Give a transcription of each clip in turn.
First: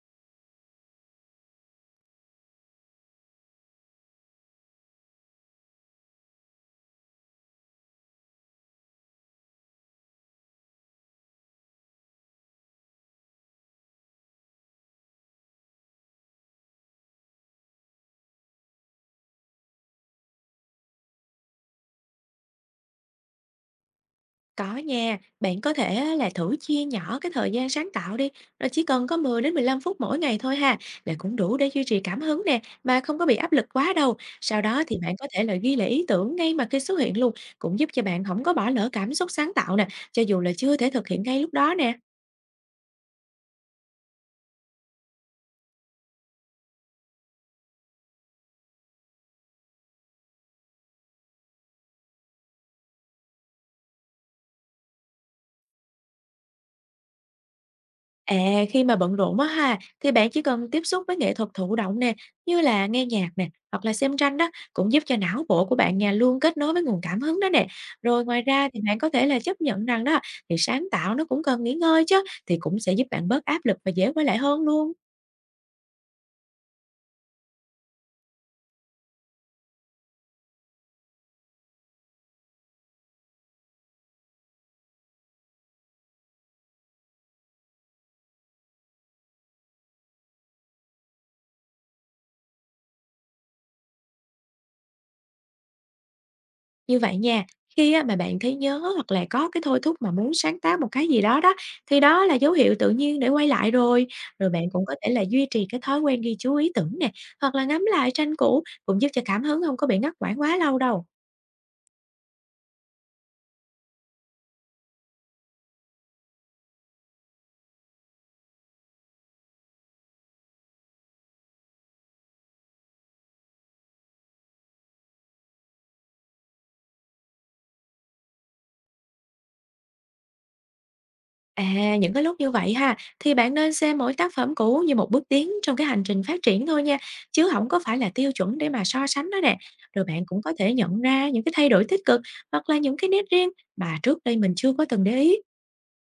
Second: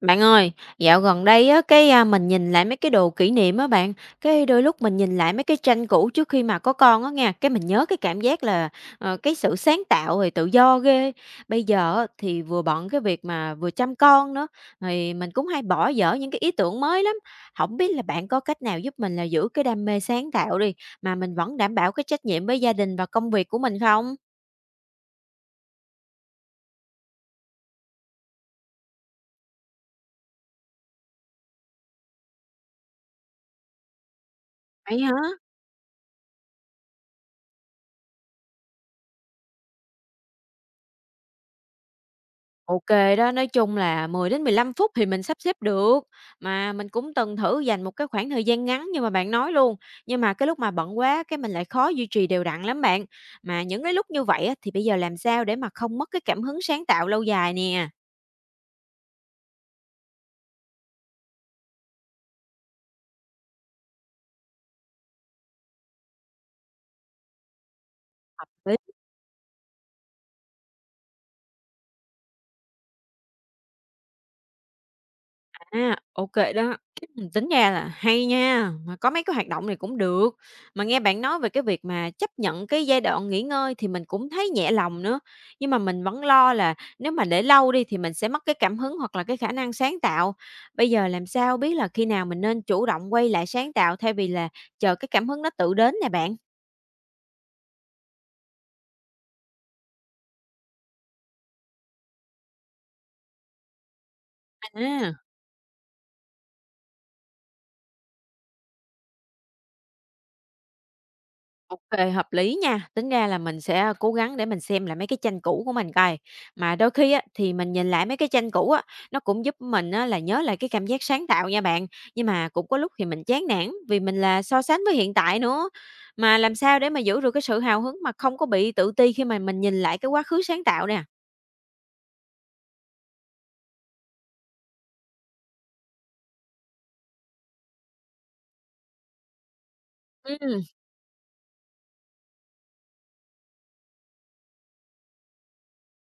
Bạn ơi, dạo gần đây á, cái, mình nhìn lại mấy cái đồ kỷ niệm á bạn, cái đôi lúc mình nhìn lại mấy cái tranh cũ trước khi mà có con á nghe, cái mình nhớ cái cảm giác là, cái sự sáng tạo rồi tự do ghê. Bây giờ á, thì vừa bận cái việc mà vừa chăm con nữa, thì mình cũng hay bỏ dở những cái ý tưởng mới lắm. Không biết là bạn có cách nào giúp mình là giữ cái đam mê sáng tạo đi, mà mình vẫn đảm bảo cái trách nhiệm với gia đình và công việc của mình không? Có nha, bạn có thể á là thử chia nhỏ cái thời gian sáng tạo đi, rồi chỉ cần có 10 đến 15 phút mỗi ngày thôi ha, là cũng đủ để duy trì cảm hứng nè, mà không có bị áp lực quá đâu. Sau đó thì Vậy hả? bạn có thể là ghi lại ý tưởng ngay mà khi xuất hiện luôn, cũng giúp cho bạn không có bỏ lỡ cảm xúc sáng tạo nè, cho dù là chưa thể thực hiện ngay lúc đó nè. OK đó, nói chung là 10 đến 15 phút thì mình sắp xếp được, mà mình cũng từng thử dành một cái khoảng thời gian ngắn như mà bạn nói luôn, nhưng mà cái lúc mà bận quá cái mình lại khó duy trì đều đặn lắm bạn. Mà những cái lúc như vậy á, thì bây giờ làm sao để mà không mất cái cảm hứng sáng tạo lâu dài nè? À, khi mà bận rộn á ha, thì bạn chỉ cần tiếp xúc với nghệ thuật thụ động nè, như là nghe nhạc nè, hoặc là xem tranh đó, cũng giúp cho não bộ của bạn nhà luôn kết nối với nguồn cảm hứng đó nè. Rồi ngoài ra Đấy. thì bạn có thể là chấp nhận rằng đó, thì sáng tạo nó cũng cần nghỉ ngơi chứ, thì cũng sẽ giúp bạn bớt áp lực và dễ quay lại hơn luôn. À, ô đó. Tính ra là hay nha, mà có mấy cái hoạt động này cũng được. Mà nghe bạn nói về cái việc mà chấp nhận cái giai đoạn nghỉ ngơi thì mình cũng thấy nhẹ lòng nữa. Nhưng mà mình vẫn lo là nếu mà để lâu đi thì mình sẽ mất cái cảm hứng hoặc là cái khả năng sáng tạo. Bây giờ làm sao biết là khi nào mình nên chủ động quay lại sáng tạo thay vì là chờ cái cảm hứng nó tự đến nè bạn. Như vậy nha, khi á mà bạn thấy nhớ hoặc là có cái thôi thúc mà muốn sáng tác một cái gì đó đó, thì đó là dấu hiệu tự nhiên để quay lại rồi. Rồi bạn cũng có thể là À. duy trì cái thói quen ghi chú ý tưởng nè, hoặc là ngắm lại tranh cũ cũng giúp cho cảm hứng không có bị ngắt quãng quá lâu đâu. OK, hợp lý nha. Tính ra là mình sẽ cố gắng để mình xem lại mấy cái tranh cũ của mình coi. Mà đôi khi á, thì mình nhìn lại mấy cái tranh cũ á, nó cũng giúp mình á là nhớ lại cái cảm giác sáng tạo nha bạn. Nhưng mà cũng có lúc thì mình chán nản vì mình là so sánh với hiện tại nữa. Mà làm sao để mà giữ được cái sự hào hứng mà không có bị tự ti khi mà mình nhìn lại cái quá khứ sáng tạo nè? À, những cái lúc như vậy ha, thì bạn nên xem mỗi tác phẩm cũ như một bước tiến trong cái hành trình phát triển thôi nha, chứ không có phải là tiêu chuẩn để mà so sánh đó nè. Rồi bạn cũng có Ừm. thể nhận ra những cái thay đổi tích cực, hoặc là những cái nét riêng mà trước đây mình chưa có từng để ý.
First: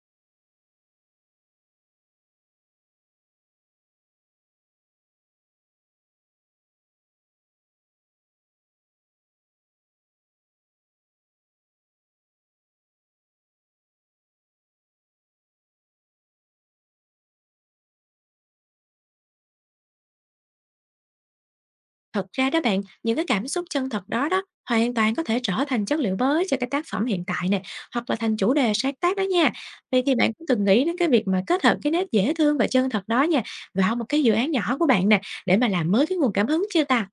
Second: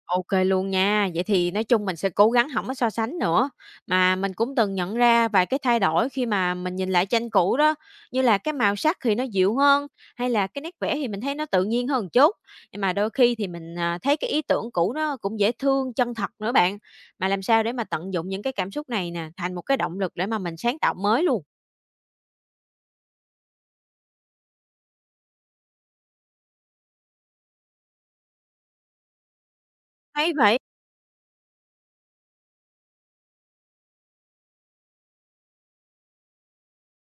OK luôn nha. Vậy thì nói chung mình sẽ cố gắng không có so sánh nữa. Mà mình cũng từng nhận ra vài cái thay đổi khi mà mình nhìn lại tranh cũ đó, như là cái màu sắc thì nó dịu hơn, hay là cái nét vẽ thì mình thấy nó tự nhiên hơn chút. Nhưng mà đôi khi thì mình, thấy cái ý tưởng cũ nó cũng dễ thương, chân thật nữa bạn. Mà làm sao để mà tận dụng những cái cảm xúc này nè, thành một cái động lực để mà mình sáng tạo mới luôn? Thật ra đó bạn, những cái cảm xúc chân thật đó đó hoàn toàn có thể trở thành chất liệu mới cho cái tác phẩm hiện tại nè, hoặc là thành chủ đề sáng tác đó nha. Vậy thì bạn Hay cũng vậy! từng nghĩ đến cái việc mà kết hợp cái nét dễ thương và chân thật đó nha, vào một cái dự án nhỏ của bạn nè, để mà làm mới cái nguồn cảm hứng chưa ta?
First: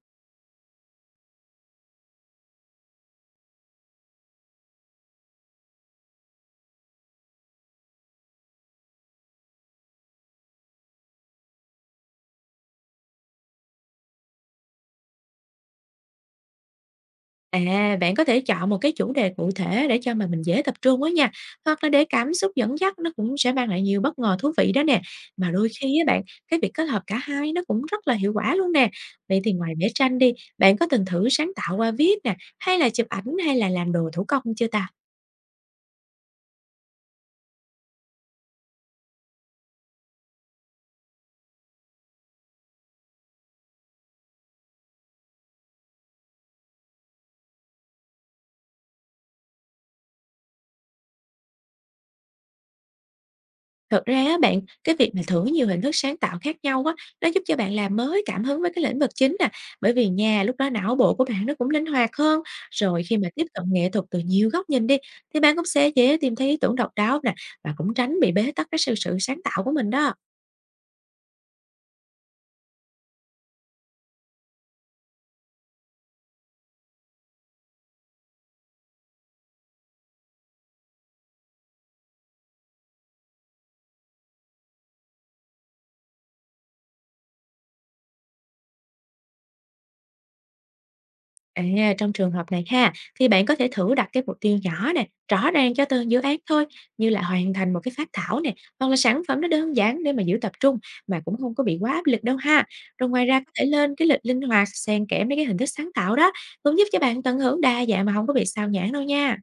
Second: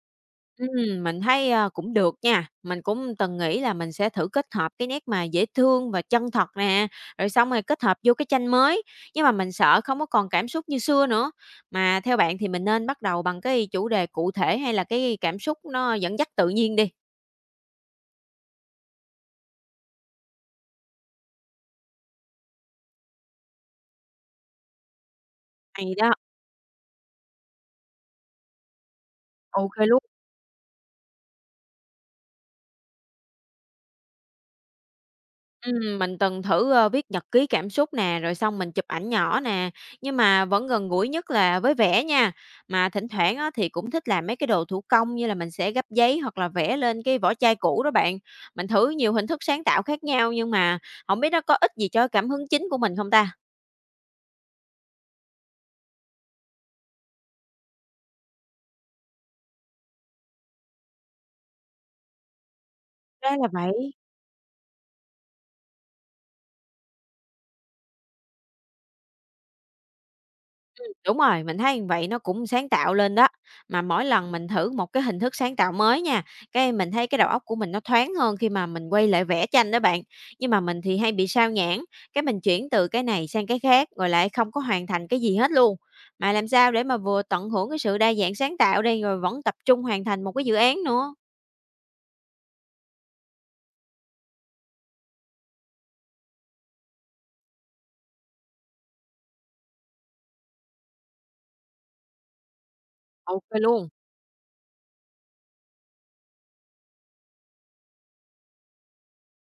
Mình thấy, cũng được nha. Mình cũng từng nghĩ là mình sẽ thử kết hợp cái nét mà dễ thương và chân thật nè, rồi xong rồi kết hợp vô cái tranh mới, nhưng mà mình sợ không có còn cảm xúc như xưa nữa. Mà theo bạn thì mình nên bắt đầu bằng cái chủ đề cụ thể hay là cái cảm xúc nó dẫn dắt tự nhiên đi? À, bạn có thể chọn một cái chủ đề cụ thể để cho mà mình dễ tập trung á nha. Hoặc là để cảm xúc dẫn dắt nó cũng sẽ mang lại nhiều bất ngờ thú vị đó nè. Mà đôi Hay khi á đó. bạn, cái việc kết hợp cả hai nó cũng rất là hiệu quả luôn nè. Vậy thì ngoài OK vẽ luôn. tranh đi, bạn có từng thử sáng tạo qua viết nè, hay là chụp ảnh, hay là làm đồ thủ công chưa ta? Mình từng thử, viết nhật ký cảm xúc nè, rồi xong mình chụp ảnh nhỏ nè, nhưng mà vẫn gần gũi nhất là với vẽ nha. Mà thỉnh thoảng á, thì cũng thích làm mấy cái đồ thủ công như là mình sẽ gấp giấy hoặc là vẽ lên cái vỏ chai cũ đó bạn. Mình thử nhiều hình thức sáng tạo khác nhau nhưng mà không biết nó có ích gì cho cảm hứng chính của mình không ta? Thực ra á bạn, cái việc mà thử nhiều hình thức sáng tạo khác nhau á, nó giúp cho bạn làm mới cảm hứng với cái lĩnh vực chính nè, bởi vì nhà lúc đó não bộ của bạn nó cũng linh hoạt hơn. Rồi khi mà Ra tiếp là cận nghệ vậy. thuật từ nhiều góc nhìn đi, thì bạn cũng sẽ dễ tìm thấy ý tưởng độc đáo nè, và cũng tránh bị bế tắc cái sự sự sáng tạo của mình đó. Đúng rồi, mình thấy vậy nó cũng sáng tạo lên đó. Mà mỗi lần mình thử một cái hình thức sáng tạo mới nha, cái mình thấy cái đầu óc của mình nó thoáng hơn khi mà mình quay lại vẽ tranh đó bạn. Nhưng mà mình thì hay bị sao nhãng, cái mình chuyển từ cái này sang cái khác rồi lại không có hoàn thành cái gì hết luôn. Mà làm sao để mà vừa tận hưởng cái sự đa dạng sáng tạo đây rồi vẫn tập trung hoàn thành một cái dự án nữa. À, trong trường hợp này ha, thì bạn có thể thử đặt cái mục tiêu nhỏ nè, rõ ràng cho từng dự án thôi, như là hoàn thành một cái phát thảo nè, hoặc là sản phẩm nó đơn giản để mà giữ tập trung, mà cũng không có bị quá áp lực đâu ha. Rồi ngoài ra OK có thể luôn. lên cái lịch linh hoạt xen kẽ mấy cái hình thức sáng tạo đó, cũng giúp cho bạn tận hưởng đa dạng mà không có bị sao nhãng đâu nha.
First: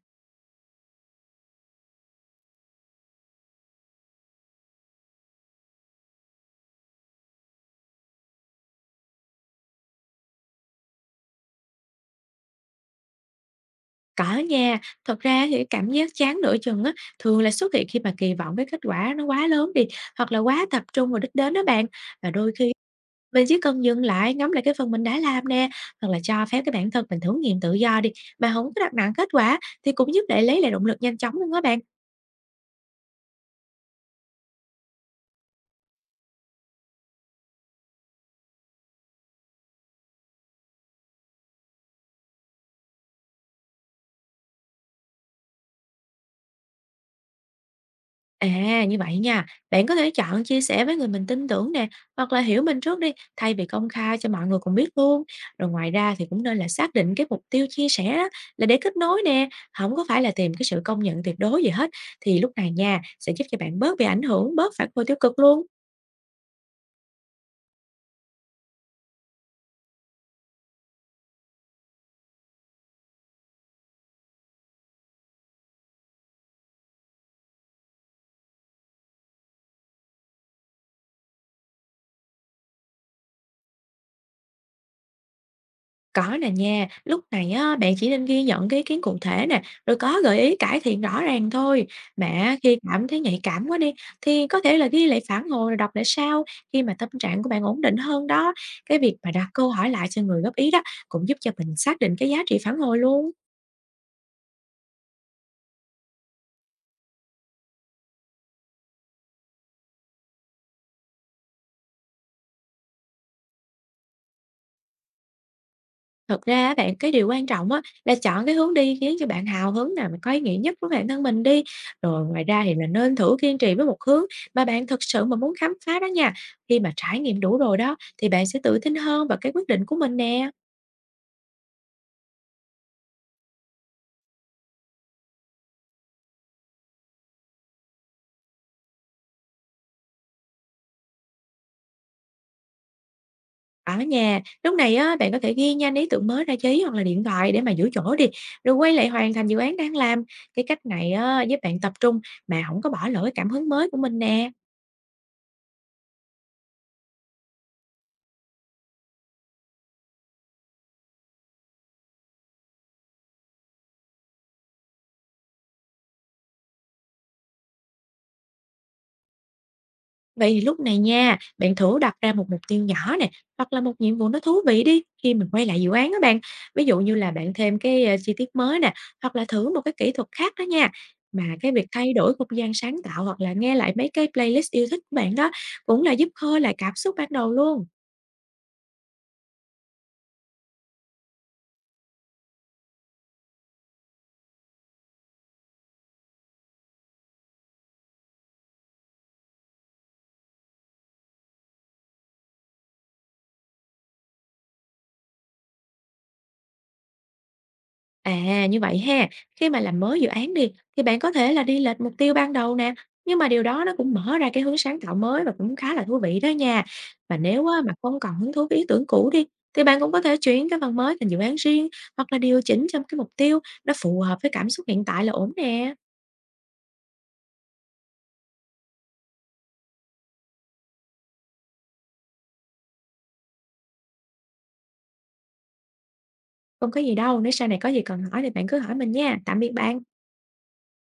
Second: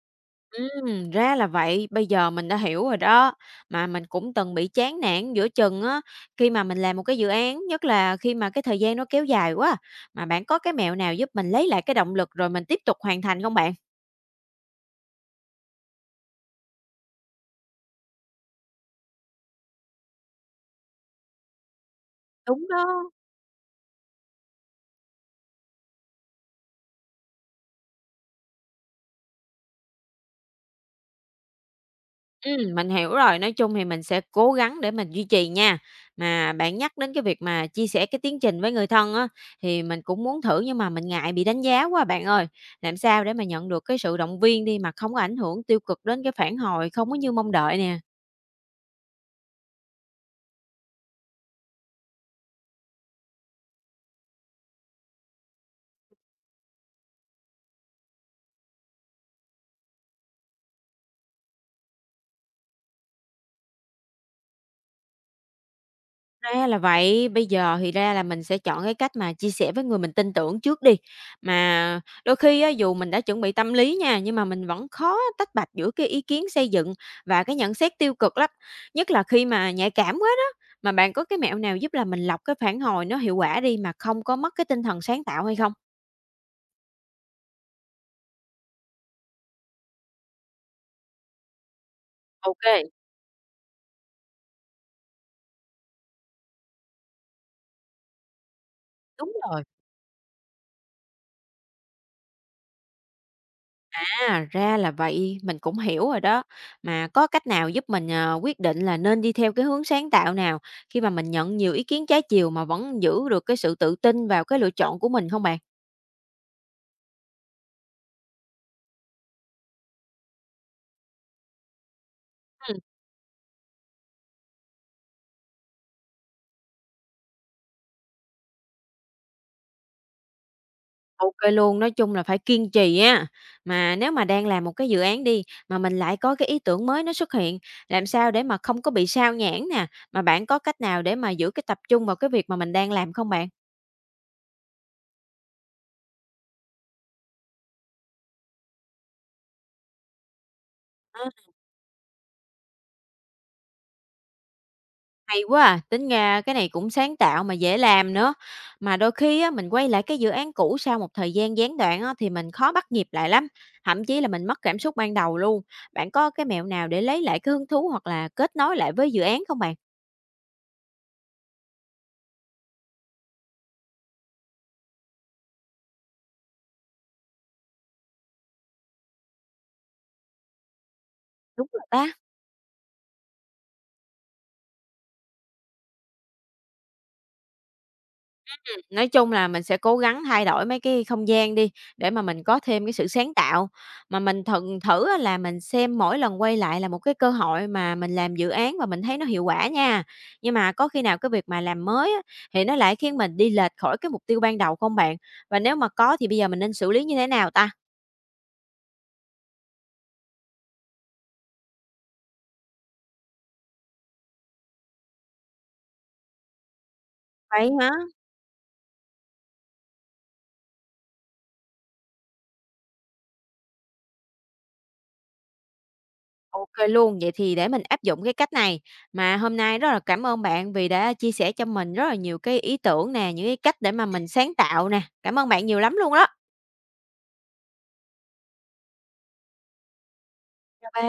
Ra là vậy, bây giờ mình đã hiểu rồi đó. Mà mình cũng từng bị chán nản giữa chừng á, khi mà mình làm một cái dự án, nhất là khi mà cái thời gian nó kéo dài quá. Mà bạn có cái mẹo nào giúp mình lấy lại cái động lực rồi mình tiếp tục hoàn thành không bạn? Có nha, thật ra thì cái cảm giác chán nửa chừng á, thường là xuất hiện khi mà kỳ vọng cái kết quả nó quá lớn đi, hoặc là quá tập trung vào đích đến đó bạn. Và đôi Đúng khi đó. mình chỉ cần dừng lại, ngắm lại cái phần mình đã làm nè, hoặc là cho phép cái bản thân mình thử nghiệm tự do đi, mà không có đặt nặng kết quả, thì cũng giúp để lấy lại động lực nhanh chóng luôn đó bạn. Mình hiểu rồi, nói chung thì mình sẽ cố gắng để mình duy trì nha. Mà bạn nhắc đến cái việc mà chia sẻ cái tiến trình với người thân á, thì mình cũng muốn thử nhưng mà mình ngại bị đánh giá quá bạn ơi. Làm sao để mà nhận được cái sự động viên đi mà không có ảnh hưởng tiêu cực đến cái phản hồi không có như mong đợi nè. À, như vậy nha, bạn có thể chọn chia sẻ với người mình tin tưởng nè, hoặc là hiểu mình trước đi, thay vì công khai cho mọi người cùng biết luôn. Rồi ngoài ra thì cũng nên là xác định cái mục tiêu chia sẻ á, là để kết nối nè, không có phải là tìm cái sự công nhận tuyệt đối gì hết, thì lúc này nha, sẽ giúp cho bạn bớt bị ảnh hưởng, bớt phản hồi tiêu cực luôn. Ra là vậy, bây giờ thì ra là mình sẽ chọn cái cách mà chia sẻ với người mình tin tưởng trước đi. Mà đôi khi á, dù mình đã chuẩn bị tâm lý nha, nhưng mà mình vẫn khó tách bạch giữa cái ý kiến xây dựng và cái nhận xét tiêu cực lắm, nhất là khi mà nhạy cảm quá đó. Mà bạn có cái mẹo nào giúp là mình lọc cái phản hồi nó hiệu quả đi mà không có mất cái tinh thần sáng tạo hay không? Có nè nha, lúc này á, bạn chỉ nên ghi nhận cái ý kiến cụ thể nè, rồi có gợi ý cải thiện rõ ràng thôi. Mà khi OK, cảm thấy nhạy cảm quá đi, thì có thể là ghi lại phản hồi rồi đọc lại sau, khi mà tâm trạng của bạn ổn định hơn đó. Cái việc mà đúng đặt rồi. câu hỏi lại cho người góp ý đó cũng giúp cho mình xác định cái giá trị phản hồi luôn. À, ra là vậy, mình cũng hiểu rồi đó. Mà có cách nào giúp mình, quyết định là nên đi theo cái hướng sáng tạo nào khi mà mình nhận nhiều ý kiến trái chiều mà vẫn giữ được cái sự tự tin vào cái lựa chọn của mình không bạn? Thật ra á bạn, cái điều quan trọng á là chọn cái hướng đi khiến cho bạn hào hứng nào mà có ý nghĩa nhất với bản thân mình đi. Rồi ngoài ra thì Ừm. là nên thử kiên trì với một hướng mà bạn thực sự mà muốn khám phá đó nha. Khi mà trải nghiệm đủ rồi đó, thì bạn sẽ tự tin hơn vào cái quyết định của mình nè. Ô luôn, nói chung là phải kiên trì á. Mà nếu mà đang làm một cái dự án đi, mà mình lại có cái ý tưởng mới nó xuất hiện, làm sao để mà không có bị sao nhãng nè, mà bạn có cách nào để mà giữ cái tập trung vào cái việc mà mình đang làm không bạn? Ở nhà, lúc này á bạn có thể ghi nhanh ý tưởng mới ra giấy hoặc là điện thoại để mà giữ chỗ đi, rồi quay lại hoàn thành dự án đang làm. Cái cách này á giúp bạn tập trung mà không có bỏ lỡ cái cảm hứng mới của mình nè. Hay quá à, tính ra cái này cũng sáng tạo mà dễ làm nữa. Mà đôi khi á, mình quay lại cái dự án cũ sau một thời gian gián đoạn á, thì mình khó bắt nhịp lại lắm, thậm chí là mình mất cảm xúc ban đầu luôn. Bạn có cái mẹo nào để lấy lại cái hứng thú hoặc là kết nối lại với dự án không bạn? Vậy thì lúc này nha, bạn thử đặt ra một mục tiêu nhỏ nè, hoặc là một nhiệm vụ nó thú vị đi khi mình quay lại dự án đó bạn. Ví dụ như là bạn thêm cái chi tiết mới nè, hoặc là thử một cái kỹ thuật khác đó nha. Mà Đúng cái rồi việc thay ta. đổi không gian sáng tạo hoặc là nghe lại mấy cái playlist yêu thích của bạn đó cũng là giúp khơi lại cảm xúc ban đầu luôn. Nói chung là mình sẽ cố gắng thay đổi mấy cái không gian đi, để mà mình có thêm cái sự sáng tạo. Mà mình thận thử á là mình xem mỗi lần quay lại là một cái cơ hội mà mình làm dự án và mình thấy nó hiệu quả nha. Nhưng mà có khi nào cái việc mà làm mới á, thì nó lại khiến mình đi lệch khỏi cái mục tiêu ban đầu không bạn? Và nếu mà có thì bây giờ mình nên xử lý như thế nào ta? À, như vậy ha, khi mà làm mới dự án đi, thì bạn có thể là đi lệch mục tiêu ban đầu nè, nhưng mà điều đó nó cũng mở ra cái hướng sáng tạo mới và cũng khá là thú vị đó nha. Và nếu Vậy á, hả? mà không còn hứng thú với ý tưởng cũ đi, thì bạn cũng có thể chuyển cái phần mới thành dự án riêng, hoặc là điều chỉnh trong cái mục tiêu nó phù hợp với cảm xúc hiện tại là ổn nè. OK luôn, vậy thì để mình áp dụng cái cách này. Mà hôm nay rất là cảm ơn bạn vì đã chia sẻ cho mình rất là nhiều cái ý tưởng nè, những cái cách để mà mình sáng tạo nè. Cảm ơn bạn nhiều lắm luôn đó. Không có gì đâu, nếu sau này có gì cần hỏi thì bạn cứ hỏi mình nha. Tạm biệt bạn. Chào bạn.